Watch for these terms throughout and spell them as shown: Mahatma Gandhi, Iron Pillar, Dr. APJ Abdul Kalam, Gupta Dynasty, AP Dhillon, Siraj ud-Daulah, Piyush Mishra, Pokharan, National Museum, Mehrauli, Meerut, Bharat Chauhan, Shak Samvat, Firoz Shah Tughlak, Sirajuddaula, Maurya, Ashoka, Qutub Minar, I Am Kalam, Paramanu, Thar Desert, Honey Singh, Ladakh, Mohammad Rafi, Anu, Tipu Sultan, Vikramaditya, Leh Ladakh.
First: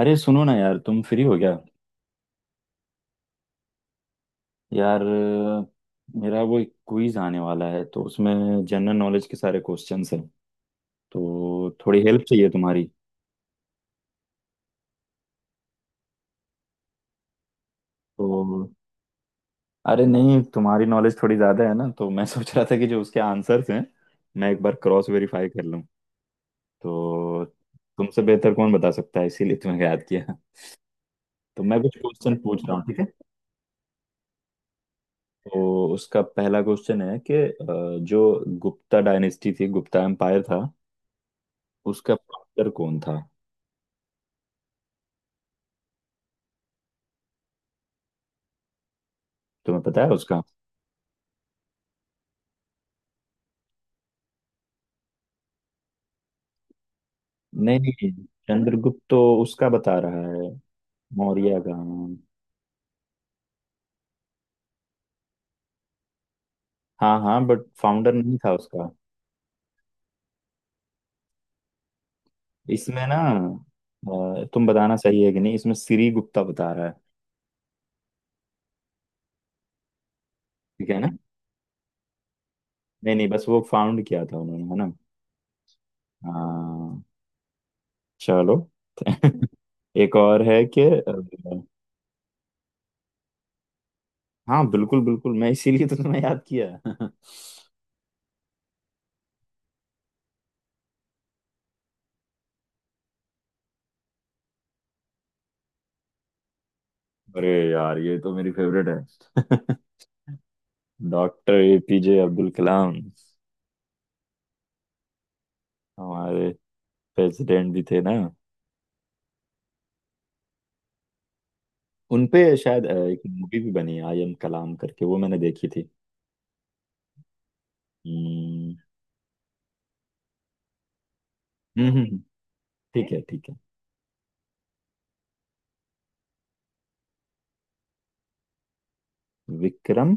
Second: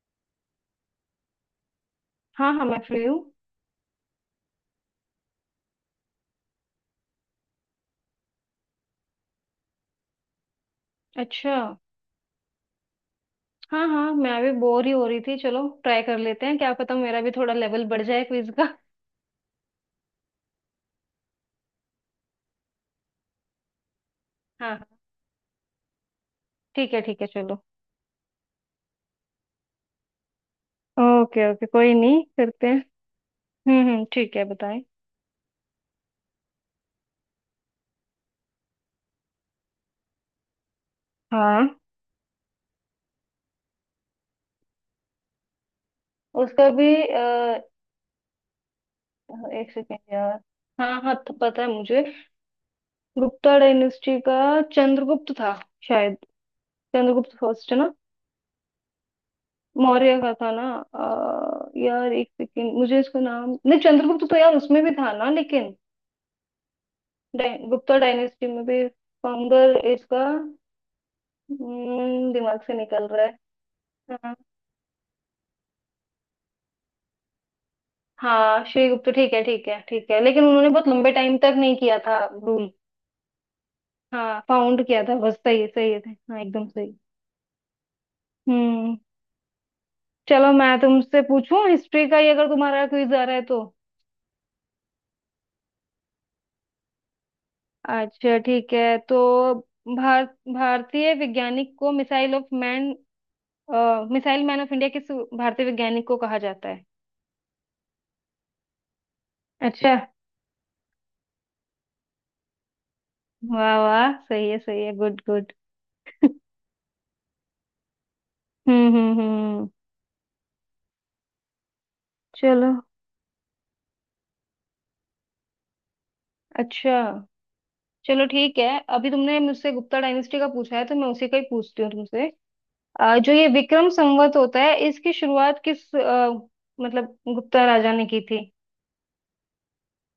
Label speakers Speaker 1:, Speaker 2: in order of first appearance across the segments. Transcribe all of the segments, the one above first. Speaker 1: अरे सुनो ना यार, तुम फ्री हो क्या?
Speaker 2: हाँ हाँ, मैं फ्री हूँ।
Speaker 1: यार मेरा वो एक क्विज आने वाला है, तो उसमें जनरल नॉलेज के सारे क्वेश्चंस हैं।
Speaker 2: अच्छा।
Speaker 1: तो थोड़ी हेल्प चाहिए तुम्हारी।
Speaker 2: हाँ हाँ, मैं भी बोर ही हो रही थी। चलो ट्राई कर लेते हैं, क्या पता मेरा भी थोड़ा लेवल बढ़ जाए
Speaker 1: तो
Speaker 2: क्विज का।
Speaker 1: अरे नहीं, तुम्हारी नॉलेज थोड़ी ज़्यादा है ना, तो मैं सोच रहा था कि जो उसके आंसर्स हैं मैं एक
Speaker 2: हाँ
Speaker 1: बार
Speaker 2: हाँ,
Speaker 1: क्रॉस वेरीफाई कर लूँ।
Speaker 2: ठीक है ठीक है,
Speaker 1: तो
Speaker 2: चलो।
Speaker 1: तुमसे बेहतर कौन बता सकता है, इसीलिए तुम्हें याद किया।
Speaker 2: ओके
Speaker 1: तो
Speaker 2: ओके,
Speaker 1: मैं
Speaker 2: कोई
Speaker 1: कुछ
Speaker 2: नहीं,
Speaker 1: क्वेश्चन पूछ
Speaker 2: करते हैं।
Speaker 1: रहा हूँ, ठीक है?
Speaker 2: हम्म, ठीक है, बताएं।
Speaker 1: तो उसका पहला क्वेश्चन है कि जो गुप्ता डायनेस्टी थी, गुप्ता एम्पायर था,
Speaker 2: हाँ,
Speaker 1: उसका फाउंडर कौन था?
Speaker 2: उसका भी एक
Speaker 1: तुम्हें
Speaker 2: सेकेंड
Speaker 1: पता है
Speaker 2: यार।
Speaker 1: उसका?
Speaker 2: हाँ हाँ, तो पता है मुझे गुप्ता डायनेस्टी का। चंद्रगुप्त था शायद। चंद्रगुप्त फर्स्ट है
Speaker 1: नहीं
Speaker 2: ना?
Speaker 1: नहीं, चंद्रगुप्त तो उसका बता
Speaker 2: मौर्य
Speaker 1: रहा
Speaker 2: का था
Speaker 1: है
Speaker 2: ना?
Speaker 1: मौर्य का।
Speaker 2: यार एक सेकेंड, मुझे इसका नाम नहीं। चंद्रगुप्त तो यार उसमें भी था ना लेकिन।
Speaker 1: हाँ हाँ, बट
Speaker 2: गुप्ता
Speaker 1: फाउंडर नहीं
Speaker 2: डायनेस्टी
Speaker 1: था
Speaker 2: में भी
Speaker 1: उसका।
Speaker 2: फाउंडर इसका। दिमाग से निकल
Speaker 1: इसमें ना
Speaker 2: रहा है। हाँ।
Speaker 1: तुम बताना सही है कि नहीं, इसमें श्री गुप्ता बता रहा है,
Speaker 2: हाँ श्री गुप्ता, ठीक है ठीक है ठीक है, लेकिन उन्होंने बहुत
Speaker 1: ठीक है ना?
Speaker 2: लंबे टाइम तक नहीं किया था रूल।
Speaker 1: नहीं नहीं, बस वो फाउंड किया था
Speaker 2: हाँ,
Speaker 1: उन्होंने, है
Speaker 2: फाउंड
Speaker 1: ना।
Speaker 2: किया था बस, सही है सही है। हाँ एकदम सही।
Speaker 1: हाँ चलो
Speaker 2: हम्म।
Speaker 1: एक और
Speaker 2: चलो
Speaker 1: है
Speaker 2: मैं
Speaker 1: कि
Speaker 2: तुमसे पूछूं हिस्ट्री का ही, अगर तुम्हारा क्विज आ रहा है तो।
Speaker 1: हाँ बिल्कुल बिल्कुल, मैं इसीलिए तो तुम्हें याद किया
Speaker 2: अच्छा ठीक है, तो भारतीय वैज्ञानिक को मिसाइल मैन ऑफ इंडिया किस भारतीय वैज्ञानिक को कहा जाता है?
Speaker 1: अरे यार, ये तो मेरी फेवरेट है
Speaker 2: अच्छा।
Speaker 1: Doctor APJ Abdul Kalam.
Speaker 2: वाह वाह, सही है सही है, गुड गुड।
Speaker 1: हमारे प्रेसिडेंट भी थे ना।
Speaker 2: हम्म।
Speaker 1: उनपे
Speaker 2: चलो।
Speaker 1: शायद एक मूवी भी बनी आई एम कलाम करके, वो मैंने देखी थी।
Speaker 2: अच्छा। चलो ठीक है।
Speaker 1: हम्म
Speaker 2: अभी तुमने मुझसे गुप्ता डायनेस्टी का पूछा है तो मैं उसी का ही पूछती
Speaker 1: हम्म,
Speaker 2: हूँ
Speaker 1: हम्म, हम्म,
Speaker 2: तुमसे।
Speaker 1: ठीक है
Speaker 2: जो ये
Speaker 1: ठीक है।
Speaker 2: विक्रम संवत होता है, इसकी शुरुआत किस मतलब गुप्ता राजा ने की थी?
Speaker 1: विक्रम।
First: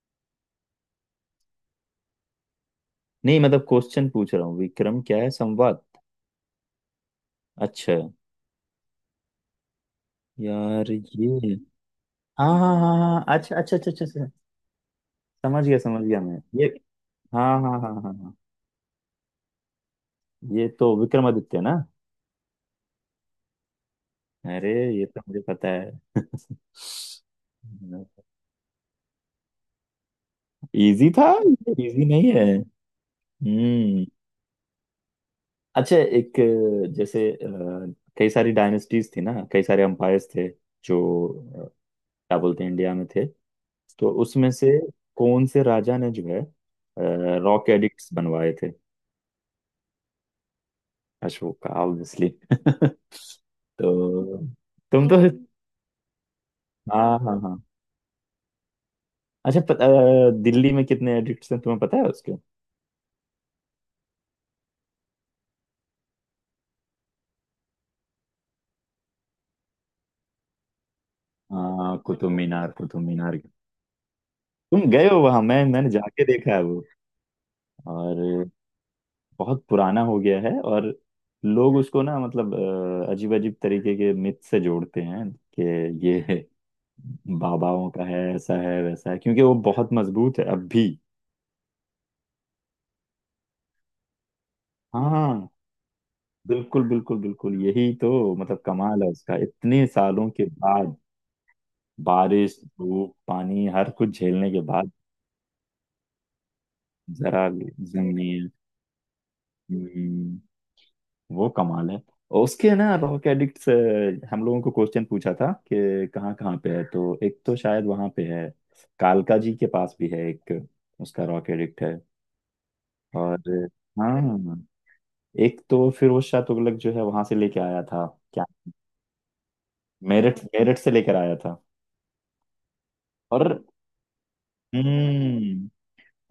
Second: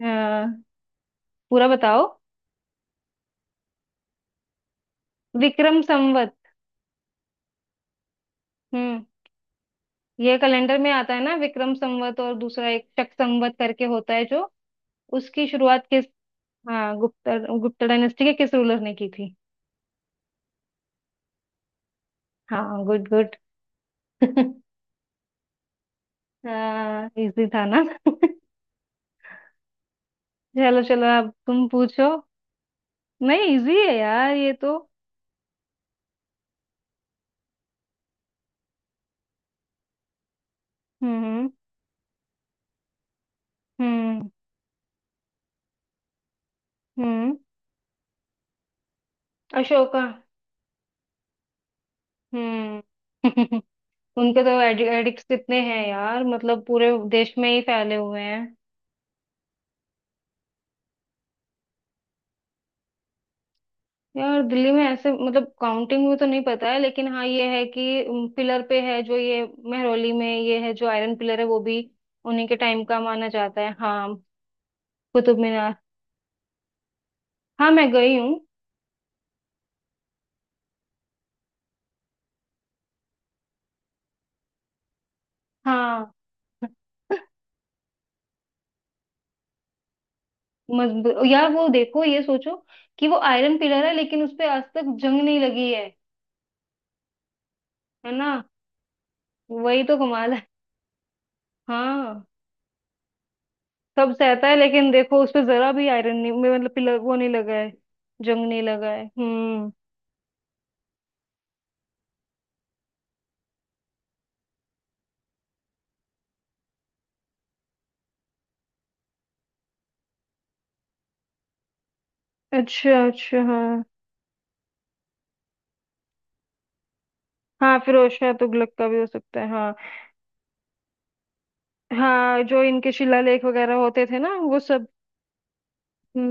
Speaker 2: आ, पूरा बताओ।
Speaker 1: नहीं मतलब क्वेश्चन पूछ रहा हूँ, विक्रम क्या है
Speaker 2: विक्रम
Speaker 1: संवाद?
Speaker 2: संवत।
Speaker 1: अच्छा।
Speaker 2: हम्म। ये कैलेंडर में
Speaker 1: यार
Speaker 2: आता है ना
Speaker 1: ये,
Speaker 2: विक्रम संवत, और
Speaker 1: हाँ
Speaker 2: दूसरा
Speaker 1: हाँ
Speaker 2: एक
Speaker 1: हाँ
Speaker 2: शक
Speaker 1: हाँ,
Speaker 2: संवत
Speaker 1: अच्छा अच्छा
Speaker 2: करके
Speaker 1: अच्छा अच्छा
Speaker 2: होता है
Speaker 1: अच्छा,
Speaker 2: जो, उसकी शुरुआत
Speaker 1: समझ
Speaker 2: किस,
Speaker 1: गया मैं ये।
Speaker 2: हाँ, गुप्ता
Speaker 1: हाँ हाँ
Speaker 2: गुप्ता
Speaker 1: हाँ हाँ
Speaker 2: डायनेस्टी के
Speaker 1: हाँ,
Speaker 2: किस रूलर ने की थी?
Speaker 1: ये तो विक्रमादित्य ना।
Speaker 2: हाँ गुड गुड।
Speaker 1: अरे, ये तो मुझे पता है
Speaker 2: हाँ इजी था ना? चलो चलो,
Speaker 1: इजी था?
Speaker 2: अब तुम
Speaker 1: इजी
Speaker 2: पूछो।
Speaker 1: नहीं है।
Speaker 2: नहीं इजी है
Speaker 1: हम्म।
Speaker 2: यार ये तो।
Speaker 1: अच्छा एक जैसे कई सारी डायनेस्टीज थी ना, कई सारे एम्पायर्स थे जो
Speaker 2: हम्म
Speaker 1: अ, क्या बोलते हैं, इंडिया में थे। तो
Speaker 2: हम्म
Speaker 1: उसमें से कौन से राजा ने जो है
Speaker 2: हम्म हम्म।
Speaker 1: रॉक एडिक्ट्स बनवाए थे?
Speaker 2: अशोका।
Speaker 1: अशोक, ऑब्वियसली
Speaker 2: हम्म। उनके
Speaker 1: तो
Speaker 2: तो
Speaker 1: तुम तो,
Speaker 2: एडिक्ट्स
Speaker 1: हम्म,
Speaker 2: कितने हैं यार, मतलब पूरे
Speaker 1: हाँ
Speaker 2: देश
Speaker 1: हाँ
Speaker 2: में ही
Speaker 1: हाँ।
Speaker 2: फैले हुए हैं।
Speaker 1: अच्छा दिल्ली में कितने एडिक्ट्स हैं तुम्हें पता है उसके?
Speaker 2: यार दिल्ली में ऐसे मतलब काउंटिंग में तो नहीं पता है, लेकिन हाँ ये है कि पिलर पे है जो ये, महरौली में ये है जो आयरन पिलर है, वो भी
Speaker 1: हाँ, कुतुब
Speaker 2: उन्हीं के
Speaker 1: मीनार,
Speaker 2: टाइम का
Speaker 1: कुतुब
Speaker 2: माना
Speaker 1: मीनार।
Speaker 2: जाता है हाँ।
Speaker 1: तुम गए हो
Speaker 2: कुतुब
Speaker 1: वहां? मैं
Speaker 2: मीनार।
Speaker 1: मैंने जाके देखा है वो।
Speaker 2: हाँ मैं गई हूँ।
Speaker 1: और बहुत पुराना हो गया है। और लोग उसको ना मतलब अजीब अजीब तरीके के मिथ से जोड़ते हैं कि
Speaker 2: हाँ।
Speaker 1: ये बाबाओं का है, ऐसा है वैसा है, क्योंकि वो बहुत मजबूत है अब भी।
Speaker 2: मजबूत यार, वो देखो, ये सोचो कि वो आयरन पिलर है लेकिन उस पे आज तक जंग नहीं
Speaker 1: हाँ
Speaker 2: लगी है।
Speaker 1: बिल्कुल बिल्कुल बिल्कुल, यही
Speaker 2: है
Speaker 1: तो।
Speaker 2: ना?
Speaker 1: मतलब कमाल है उसका,
Speaker 2: वही
Speaker 1: इतने
Speaker 2: तो
Speaker 1: सालों
Speaker 2: कमाल
Speaker 1: के
Speaker 2: है।
Speaker 1: बाद,
Speaker 2: हाँ,
Speaker 1: बारिश धूप पानी हर
Speaker 2: सब
Speaker 1: कुछ
Speaker 2: सहता
Speaker 1: झेलने
Speaker 2: है,
Speaker 1: के
Speaker 2: लेकिन
Speaker 1: बाद।
Speaker 2: देखो उस पे जरा भी आयरन नहीं, मतलब पिलर वो नहीं
Speaker 1: जरा
Speaker 2: लगा है, जंग
Speaker 1: जमीन।
Speaker 2: नहीं लगा है। हम्म।
Speaker 1: हम्म, वो कमाल है। और उसके ना रॉक एडिक्ट से हम लोगों को क्वेश्चन पूछा था कि कहाँ कहाँ पे है, तो एक तो शायद वहाँ पे है, कालका जी के पास भी है एक, उसका रॉक एडिक्ट है।
Speaker 2: अच्छा
Speaker 1: और
Speaker 2: अच्छा, हाँ।
Speaker 1: हाँ, एक तो फिरोज शाह तुगलक जो है वहां से लेके
Speaker 2: हाँ
Speaker 1: आया था।
Speaker 2: फिरोज शाह
Speaker 1: क्या,
Speaker 2: तुगलक का भी हो सकता है हाँ।
Speaker 1: मेरठ? मेरठ से लेकर आया था।
Speaker 2: हाँ, जो इनके शिलालेख
Speaker 1: और
Speaker 2: वगैरह होते थे ना वो सब।
Speaker 1: हम्म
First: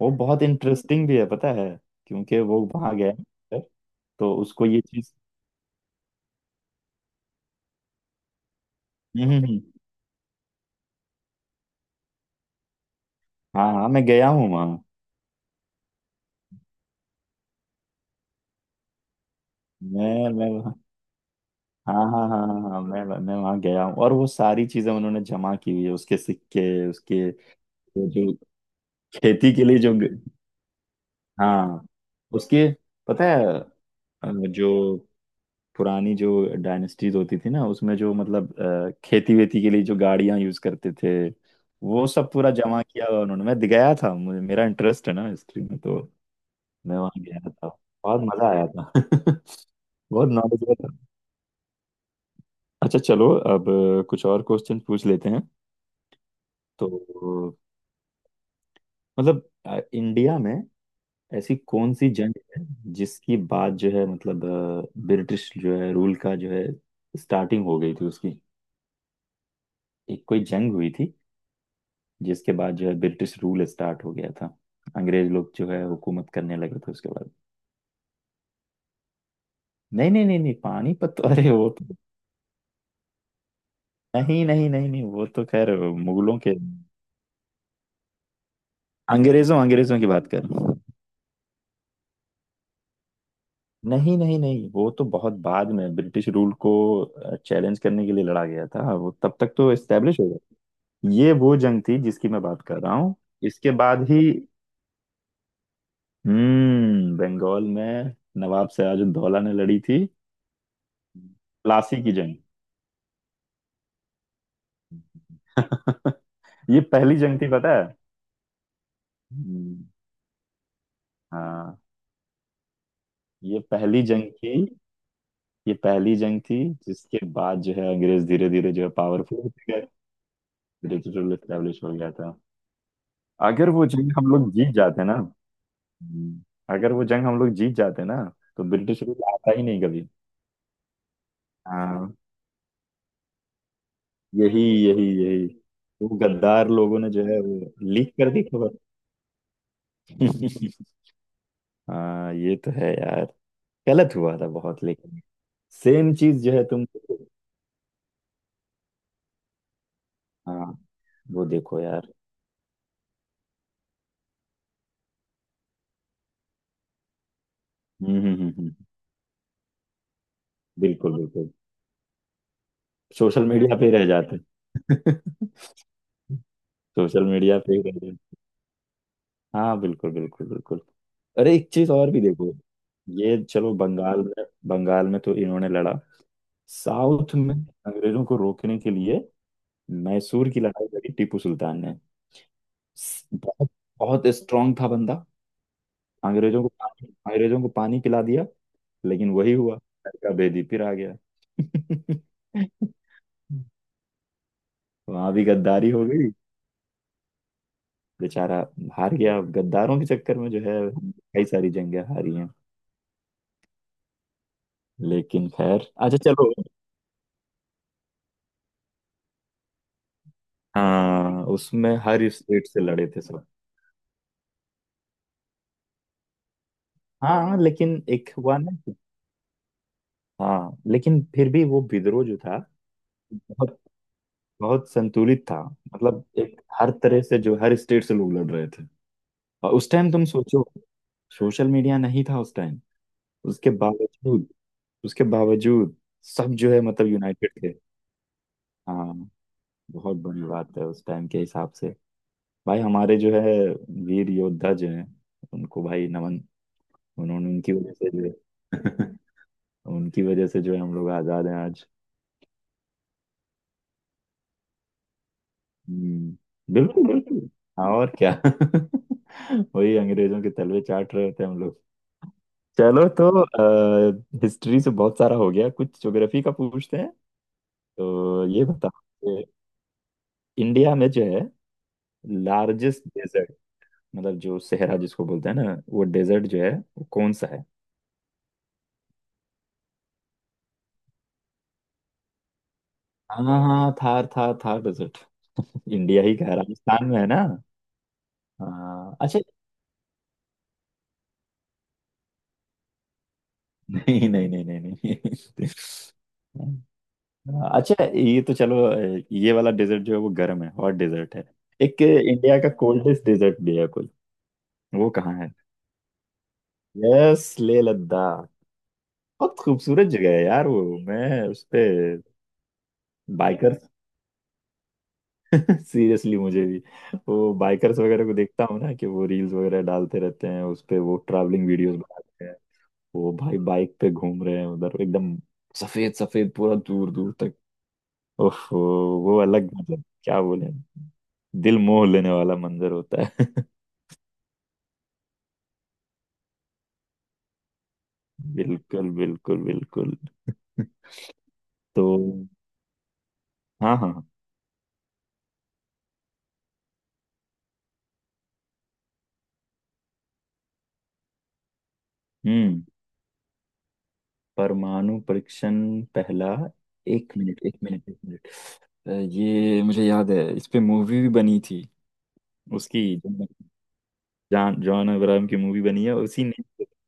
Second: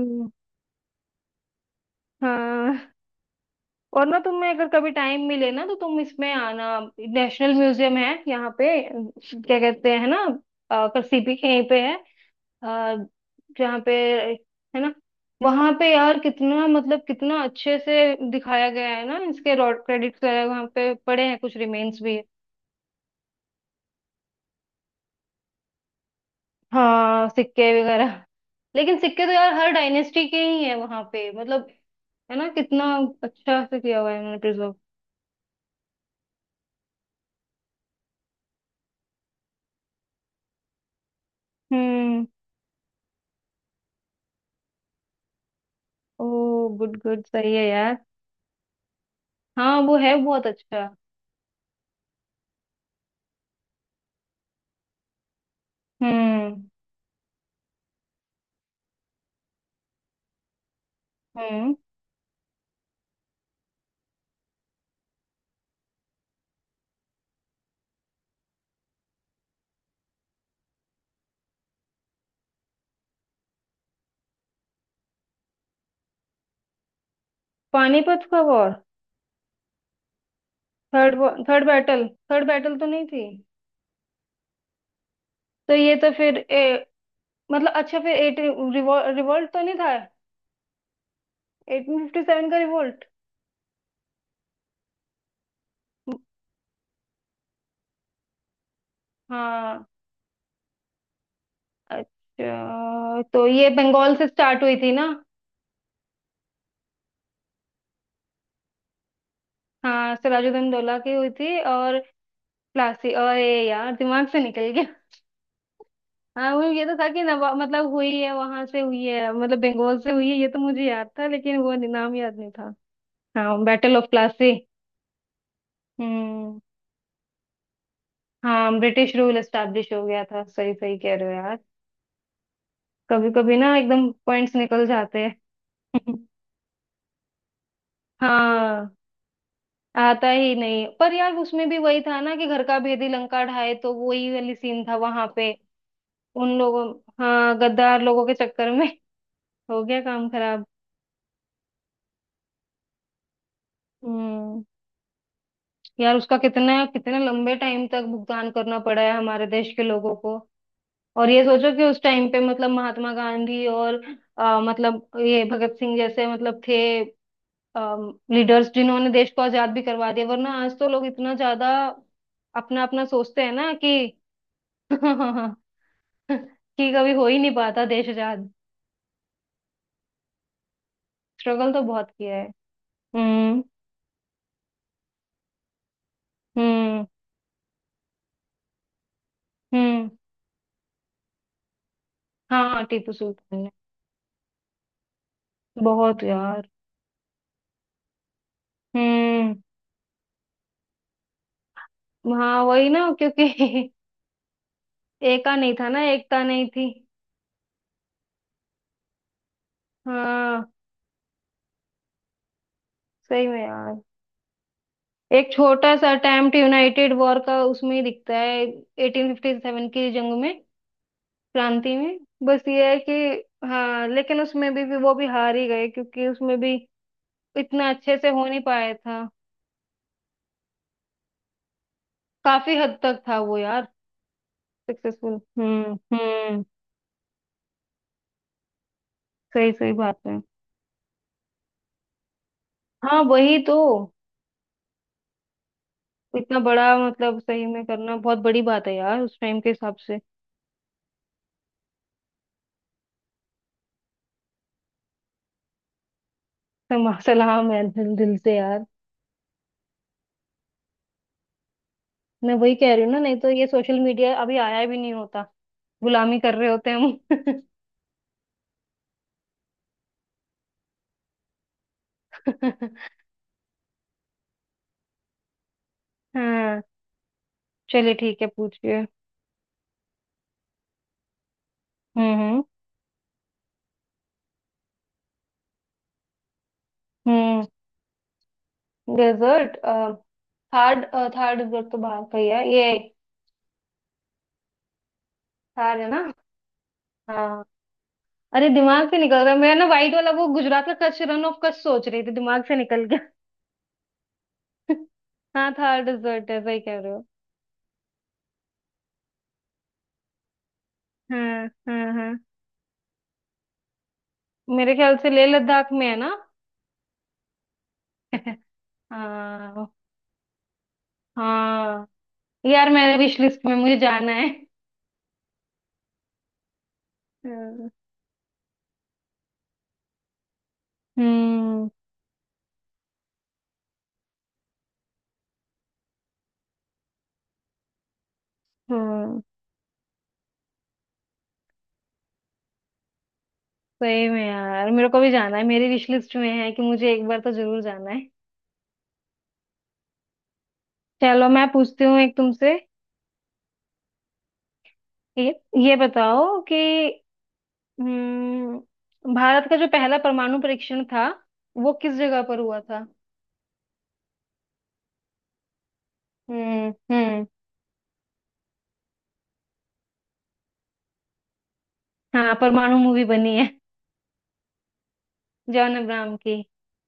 Speaker 1: वो बहुत इंटरेस्टिंग भी है, पता है? क्योंकि वो
Speaker 2: हाँ,
Speaker 1: वहां गया है,
Speaker 2: और ना
Speaker 1: तो
Speaker 2: तुम्हें
Speaker 1: उसको
Speaker 2: अगर
Speaker 1: ये
Speaker 2: कभी
Speaker 1: चीज।
Speaker 2: टाइम मिले ना, तो तुम इसमें आना, नेशनल म्यूजियम है यहाँ पे,
Speaker 1: हम्म हम्म,
Speaker 2: क्या
Speaker 1: हम्म,
Speaker 2: कहते हैं ना, सीपी के यहीं पे है, अ,
Speaker 1: हाँ
Speaker 2: जहाँ
Speaker 1: हाँ
Speaker 2: पे
Speaker 1: मैं गया हूँ वहाँ।
Speaker 2: है ना। वहां पे यार कितना मतलब, कितना अच्छे से दिखाया गया है ना, इसके रॉड क्रेडिट्स
Speaker 1: मैं
Speaker 2: वगैरह
Speaker 1: मैं
Speaker 2: वहाँ पे पड़े हैं, कुछ
Speaker 1: हाँ
Speaker 2: रिमेन्स भी है।
Speaker 1: हाँ हाँ हाँ हाँ, मैं वहाँ गया हूँ, और वो सारी चीजें उन्होंने जमा की हुई है। उसके सिक्के, उसके
Speaker 2: हाँ सिक्के
Speaker 1: वो
Speaker 2: वगैरह।
Speaker 1: जो
Speaker 2: लेकिन सिक्के तो यार
Speaker 1: खेती के
Speaker 2: हर
Speaker 1: लिए जो,
Speaker 2: डायनेस्टी के ही है वहां पे मतलब,
Speaker 1: हाँ,
Speaker 2: है ना,
Speaker 1: उसके,
Speaker 2: कितना
Speaker 1: पता है
Speaker 2: अच्छा से किया हुआ है उन्होंने प्रिजर्व।
Speaker 1: जो पुरानी जो डायनेस्टीज होती थी ना, उसमें जो मतलब खेती वेती के लिए जो गाड़ियां यूज करते थे, वो
Speaker 2: हम्म।
Speaker 1: सब पूरा जमा किया हुआ उन्होंने। मैं गया था, मुझे, मेरा इंटरेस्ट है ना हिस्ट्री में, तो
Speaker 2: ओ, गुड
Speaker 1: मैं वहाँ
Speaker 2: गुड
Speaker 1: गया
Speaker 2: सही है
Speaker 1: था,
Speaker 2: यार।
Speaker 1: बहुत मजा आया था
Speaker 2: हाँ वो है
Speaker 1: बहुत
Speaker 2: बहुत
Speaker 1: नॉलेज
Speaker 2: अच्छा।
Speaker 1: था। अच्छा चलो, अब कुछ और क्वेश्चन पूछ लेते हैं।
Speaker 2: हम्म
Speaker 1: तो मतलब इंडिया में ऐसी
Speaker 2: हम्म।
Speaker 1: कौन सी जंग है जिसकी बात जो है मतलब ब्रिटिश जो है रूल का जो है स्टार्टिंग हो गई थी उसकी? एक कोई जंग हुई थी जिसके बाद जो है ब्रिटिश रूल स्टार्ट हो गया था, अंग्रेज लोग जो है हुकूमत करने लगे थे उसके बाद।
Speaker 2: पानीपत का वॉर।
Speaker 1: नहीं नहीं नहीं नहीं, पानीपत तो,
Speaker 2: थर्ड
Speaker 1: अरे
Speaker 2: थर्ड
Speaker 1: वो तो।
Speaker 2: बैटल थर्ड बैटल तो नहीं थी।
Speaker 1: नहीं नहीं नहीं नहीं, वो तो
Speaker 2: तो
Speaker 1: खैर
Speaker 2: ये तो फिर
Speaker 1: मुगलों के।
Speaker 2: मतलब अच्छा, फिर एट रिवोल्ट
Speaker 1: अंग्रेजों
Speaker 2: तो नहीं था?
Speaker 1: अंग्रेजों की बात कर।
Speaker 2: 1857 का रिवोल्ट।
Speaker 1: नहीं नहीं नहीं, वो तो बहुत बाद में ब्रिटिश रूल को चैलेंज करने के लिए लड़ा गया था, वो तब तक तो
Speaker 2: हाँ।
Speaker 1: एस्टेब्लिश हो गया। ये वो जंग थी जिसकी मैं बात कर रहा हूँ,
Speaker 2: अच्छा, तो ये
Speaker 1: इसके बाद
Speaker 2: बंगाल
Speaker 1: ही।
Speaker 2: से स्टार्ट हुई थी ना?
Speaker 1: हम्म, बंगाल में नवाब सिराजुद्दौला ने लड़ी थी,
Speaker 2: हाँ, सिराजुद्दौला दौला की हुई थी, और
Speaker 1: प्लासी की जंग।
Speaker 2: प्लासी, और ये यार दिमाग से निकल गया। हाँ, वो
Speaker 1: ये
Speaker 2: ये तो था
Speaker 1: पहली
Speaker 2: कि
Speaker 1: जंग थी,
Speaker 2: नवा
Speaker 1: पता है?
Speaker 2: मतलब हुई है वहां से, हुई है मतलब
Speaker 1: हम्म,
Speaker 2: बंगाल से हुई है, ये तो मुझे याद था लेकिन वो
Speaker 1: हाँ,
Speaker 2: नाम याद नहीं था।
Speaker 1: ये
Speaker 2: हाँ, बैटल
Speaker 1: पहली
Speaker 2: ऑफ
Speaker 1: जंग
Speaker 2: प्लासी।
Speaker 1: थी। ये पहली जंग थी
Speaker 2: हम्म।
Speaker 1: जिसके बाद जो है अंग्रेज धीरे
Speaker 2: हाँ,
Speaker 1: धीरे जो है
Speaker 2: ब्रिटिश रूल
Speaker 1: पावरफुल होते गए।
Speaker 2: एस्टैब्लिश हो गया था। सही सही कह
Speaker 1: ब्रिटिश
Speaker 2: रहे
Speaker 1: रूल
Speaker 2: हो यार,
Speaker 1: एस्टेब्लिश हो गया था।
Speaker 2: कभी कभी
Speaker 1: अगर
Speaker 2: ना
Speaker 1: वो
Speaker 2: एकदम
Speaker 1: जंग हम लोग
Speaker 2: पॉइंट्स
Speaker 1: जीत
Speaker 2: निकल
Speaker 1: जाते ना,
Speaker 2: जाते हैं।
Speaker 1: हम्म, अगर वो जंग हम लोग जीत जाते ना, तो
Speaker 2: हाँ,
Speaker 1: ब्रिटिश रूल आता ही नहीं कभी।
Speaker 2: आता ही नहीं, पर यार उसमें भी वही
Speaker 1: हाँ,
Speaker 2: था ना कि घर का भेदी लंका ढाए, तो वही वाली
Speaker 1: यही
Speaker 2: सीन था
Speaker 1: यही
Speaker 2: वहां
Speaker 1: यही,
Speaker 2: पे।
Speaker 1: वो
Speaker 2: उन
Speaker 1: गद्दार
Speaker 2: लोगों,
Speaker 1: लोगों ने जो है
Speaker 2: हाँ
Speaker 1: वो
Speaker 2: गद्दार
Speaker 1: लीक
Speaker 2: लोगों
Speaker 1: कर
Speaker 2: के
Speaker 1: दी
Speaker 2: चक्कर
Speaker 1: खबर।
Speaker 2: में हो गया काम खराब।
Speaker 1: हाँ ये तो है यार, गलत हुआ था
Speaker 2: हम्म।
Speaker 1: बहुत, लेकिन सेम
Speaker 2: यार उसका
Speaker 1: चीज जो है
Speaker 2: कितना
Speaker 1: तुम।
Speaker 2: कितना लंबे टाइम तक भुगतान करना पड़ा है हमारे देश के लोगों को।
Speaker 1: हाँ,
Speaker 2: और ये
Speaker 1: वो
Speaker 2: सोचो
Speaker 1: देखो
Speaker 2: कि उस
Speaker 1: यार।
Speaker 2: टाइम पे मतलब महात्मा गांधी और मतलब ये भगत सिंह जैसे मतलब थे
Speaker 1: हम्म हम्म हम्म
Speaker 2: लीडर्स,
Speaker 1: हम्म,
Speaker 2: जिन्होंने देश को आजाद भी करवा दिया, वरना आज तो लोग
Speaker 1: बिल्कुल बिल्कुल।
Speaker 2: इतना ज्यादा अपना अपना सोचते
Speaker 1: सोशल
Speaker 2: हैं ना,
Speaker 1: मीडिया पे ही
Speaker 2: कि
Speaker 1: रह जाते
Speaker 2: कि कभी
Speaker 1: सोशल
Speaker 2: हो ही नहीं
Speaker 1: मीडिया पे ही
Speaker 2: पाता
Speaker 1: रह
Speaker 2: देश
Speaker 1: जाते।
Speaker 2: आजाद।
Speaker 1: हाँ बिल्कुल बिल्कुल बिल्कुल। अरे, एक
Speaker 2: स्ट्रगल तो
Speaker 1: चीज और
Speaker 2: बहुत
Speaker 1: भी
Speaker 2: किया है।
Speaker 1: देखो। ये
Speaker 2: हम्म
Speaker 1: चलो, बंगाल में, बंगाल में तो इन्होंने लड़ा।
Speaker 2: हम्म
Speaker 1: साउथ में अंग्रेजों को रोकने के लिए
Speaker 2: हम्म।
Speaker 1: मैसूर की लड़ाई लड़ी टीपू सुल्तान ने।
Speaker 2: हाँ टीपू सुल्तान ने।
Speaker 1: बहुत बहुत स्ट्रांग था बंदा।
Speaker 2: बहुत
Speaker 1: अंग्रेजों
Speaker 2: यार।
Speaker 1: को पानी, अंग्रेजों को पानी पिला दिया। लेकिन वही
Speaker 2: हम्म।
Speaker 1: हुआ, लड़का बेदी फिर आ गया
Speaker 2: हाँ वही ना क्योंकि
Speaker 1: वहां भी
Speaker 2: एका नहीं था
Speaker 1: गद्दारी
Speaker 2: ना,
Speaker 1: हो गई।
Speaker 2: एकता नहीं थी।
Speaker 1: बेचारा हार गया, गद्दारों के चक्कर में जो
Speaker 2: हाँ।
Speaker 1: है कई सारी जंगें हारी हैं।
Speaker 2: सही में यार।
Speaker 1: लेकिन
Speaker 2: एक
Speaker 1: खैर,
Speaker 2: छोटा सा
Speaker 1: अच्छा चलो।
Speaker 2: अटेम्प्ट यूनाइटेड वॉर का उसमें ही दिखता है, 1857 की जंग में,
Speaker 1: हाँ,
Speaker 2: क्रांति
Speaker 1: उसमें
Speaker 2: में।
Speaker 1: हर स्टेट
Speaker 2: बस
Speaker 1: से
Speaker 2: ये है
Speaker 1: लड़े थे सब।
Speaker 2: कि हाँ, लेकिन उसमें भी वो भी हार ही गए, क्योंकि उसमें भी
Speaker 1: हाँ
Speaker 2: इतना
Speaker 1: लेकिन
Speaker 2: अच्छे से
Speaker 1: एक
Speaker 2: हो
Speaker 1: हुआ
Speaker 2: नहीं
Speaker 1: ना,
Speaker 2: पाया था।
Speaker 1: हाँ लेकिन फिर भी वो विद्रोह जो था
Speaker 2: काफी हद तक था वो
Speaker 1: बहुत
Speaker 2: यार।
Speaker 1: बहुत
Speaker 2: सक्सेसफुल।
Speaker 1: संतुलित था। मतलब एक
Speaker 2: हम्म।
Speaker 1: हर तरह से जो, हर स्टेट से लोग लड़ रहे थे।
Speaker 2: सही
Speaker 1: और उस
Speaker 2: सही
Speaker 1: टाइम
Speaker 2: बात
Speaker 1: तुम
Speaker 2: है।
Speaker 1: सोचो, सोशल मीडिया नहीं था उस टाइम।
Speaker 2: हाँ वही
Speaker 1: उसके
Speaker 2: तो।
Speaker 1: बावजूद, उसके बावजूद, सब
Speaker 2: इतना
Speaker 1: जो है
Speaker 2: बड़ा
Speaker 1: मतलब
Speaker 2: मतलब
Speaker 1: यूनाइटेड
Speaker 2: सही
Speaker 1: थे।
Speaker 2: में करना बहुत बड़ी बात है
Speaker 1: हाँ,
Speaker 2: यार उस टाइम के हिसाब
Speaker 1: बहुत
Speaker 2: से।
Speaker 1: बड़ी बात है उस टाइम के हिसाब से। भाई हमारे जो है वीर योद्धा जो हैं, उनको भाई नमन। उन्होंने,
Speaker 2: सलाम
Speaker 1: उनकी
Speaker 2: है
Speaker 1: वजह से
Speaker 2: दिल
Speaker 1: जो
Speaker 2: दिल से यार।
Speaker 1: है उनकी वजह से जो है हम लोग आजाद हैं आज।
Speaker 2: मैं वही कह रही हूँ ना, नहीं तो ये सोशल मीडिया अभी आया भी नहीं होता, गुलामी कर रहे
Speaker 1: हम्म,
Speaker 2: होते हैं
Speaker 1: बिल्कुल बिल्कुल।
Speaker 2: हम।
Speaker 1: हाँ और क्या वही अंग्रेजों के तलवे चाट रहे होते हैं हम लोग। चलो तो, हिस्ट्री से बहुत सारा हो गया, कुछ ज्योग्राफी का
Speaker 2: हाँ।
Speaker 1: पूछते हैं।
Speaker 2: चलिए ठीक है,
Speaker 1: तो ये बताओ
Speaker 2: पूछिए।
Speaker 1: कि इंडिया में जो है
Speaker 2: हम्म हम्म
Speaker 1: लार्जेस्ट डेजर्ट, मतलब जो सहरा जिसको बोलते हैं ना वो डेजर्ट जो है, वो कौन सा है?
Speaker 2: हम्म। डेजर्ट। थार्ड, थार्ड डेजर्ट तो बाहर का ही है ये।
Speaker 1: हाँ हाँ, थार, थार, थार डेजर्ट
Speaker 2: थार है ना?
Speaker 1: इंडिया ही कह, राजस्थान में है ना?
Speaker 2: हाँ। अरे दिमाग
Speaker 1: हाँ,
Speaker 2: से निकल
Speaker 1: अच्छा
Speaker 2: रहा है, मैं ना वाइट वाला वो गुजरात का कच्छ, रन ऑफ कच्छ सोच रही थी, दिमाग से निकल गया।
Speaker 1: नहीं नहीं नहीं नहीं नहीं
Speaker 2: हाँ थार डेजर्ट है, सही कह रहे हो।
Speaker 1: हाँ, अच्छा ये तो चलो, ये वाला डेजर्ट जो है वो गर्म है, हॉट डेजर्ट है।
Speaker 2: हाँ
Speaker 1: एक
Speaker 2: हाँ हाँ।
Speaker 1: इंडिया का कोल्डेस्ट डेजर्ट भी है कोई,
Speaker 2: मेरे
Speaker 1: वो
Speaker 2: ख्याल से
Speaker 1: कहाँ
Speaker 2: लेह
Speaker 1: है?
Speaker 2: लद्दाख में है ना?
Speaker 1: यस, लेह लद्दाख। बहुत
Speaker 2: हाँ
Speaker 1: खूबसूरत जगह है यार वो। मैं उस पे,
Speaker 2: हाँ। यार, मैंने विश लिस्ट में,
Speaker 1: बाइकर्स
Speaker 2: मुझे जाना है।
Speaker 1: सीरियसली मुझे भी, वो बाइकर्स वगैरह को देखता हूँ ना कि वो रील्स वगैरह डालते रहते हैं उस पे, वो ट्रैवलिंग
Speaker 2: हम्म
Speaker 1: वीडियोस बनाते हैं। वो भाई बाइक पे घूम रहे हैं उधर एकदम, सफेद सफेद पूरा, दूर दूर तक। उफ, वो
Speaker 2: हम्म।
Speaker 1: अलग, मतलब क्या बोले, दिल मोह लेने वाला मंजर होता है
Speaker 2: सही में यार मेरे को भी जाना है, मेरी विश लिस्ट में है कि मुझे एक बार तो जरूर जाना है।
Speaker 1: बिल्कुल बिल्कुल बिल्कुल।
Speaker 2: चलो मैं
Speaker 1: तो
Speaker 2: पूछती हूँ एक तुमसे।
Speaker 1: हाँ हाँ हाँ।
Speaker 2: ये ये बताओ कि, भारत का जो पहला परमाणु परीक्षण था, वो किस जगह पर हुआ
Speaker 1: हम्म,
Speaker 2: था?
Speaker 1: परमाणु परीक्षण, पहला। एक
Speaker 2: हम्म।
Speaker 1: मिनट एक मिनट एक मिनट, ये मुझे याद है, इस पे मूवी भी बनी थी
Speaker 2: हाँ परमाणु
Speaker 1: उसकी।
Speaker 2: मूवी बनी है।
Speaker 1: जॉन जॉन अब्राहम की मूवी
Speaker 2: जॉन
Speaker 1: बनी है
Speaker 2: अब्राहम
Speaker 1: उसी
Speaker 2: की।
Speaker 1: ने,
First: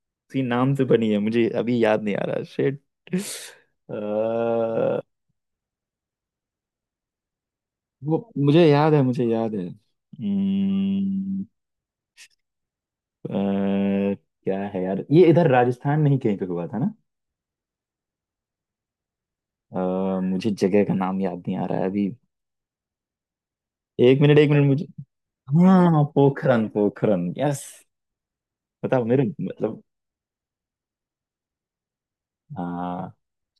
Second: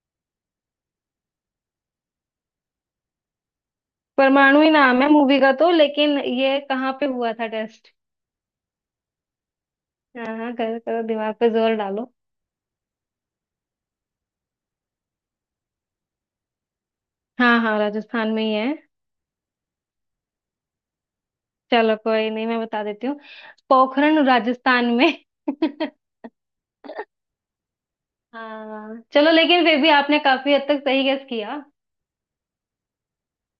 Speaker 1: उसी नाम से बनी है, मुझे अभी याद नहीं आ रहा, शिट।
Speaker 2: परमाणु ही नाम है मूवी का तो, लेकिन ये कहाँ पे हुआ था टेस्ट?
Speaker 1: वो मुझे याद है, मुझे याद है,
Speaker 2: हाँ हाँ, करो करो, दिमाग पे जोर डालो।
Speaker 1: अ, क्या है यार, ये इधर राजस्थान नहीं कहीं पे हुआ था ना,
Speaker 2: हाँ हाँ, राजस्थान में ही है।
Speaker 1: मुझे जगह का नाम याद नहीं आ रहा है
Speaker 2: चलो
Speaker 1: अभी।
Speaker 2: कोई नहीं, मैं बता देती हूँ। पोखरण,
Speaker 1: एक मिनट मुझे।
Speaker 2: राजस्थान में।
Speaker 1: हाँ, पोखरन पोखरन, यस।
Speaker 2: हाँ
Speaker 1: बताओ मेरे
Speaker 2: चलो, लेकिन फिर
Speaker 1: मतलब।
Speaker 2: भी आपने काफी हद तक सही गेस किया।
Speaker 1: हाँ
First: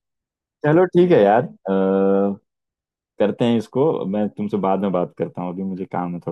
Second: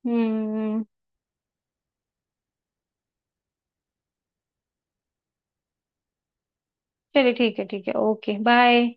Speaker 2: हम्म।
Speaker 1: चलो ठीक है यार, करते हैं इसको, मैं तुमसे बाद में बात करता हूँ, अभी मुझे काम है।
Speaker 2: चलिए ठीक है ठीक है, ओके बाय।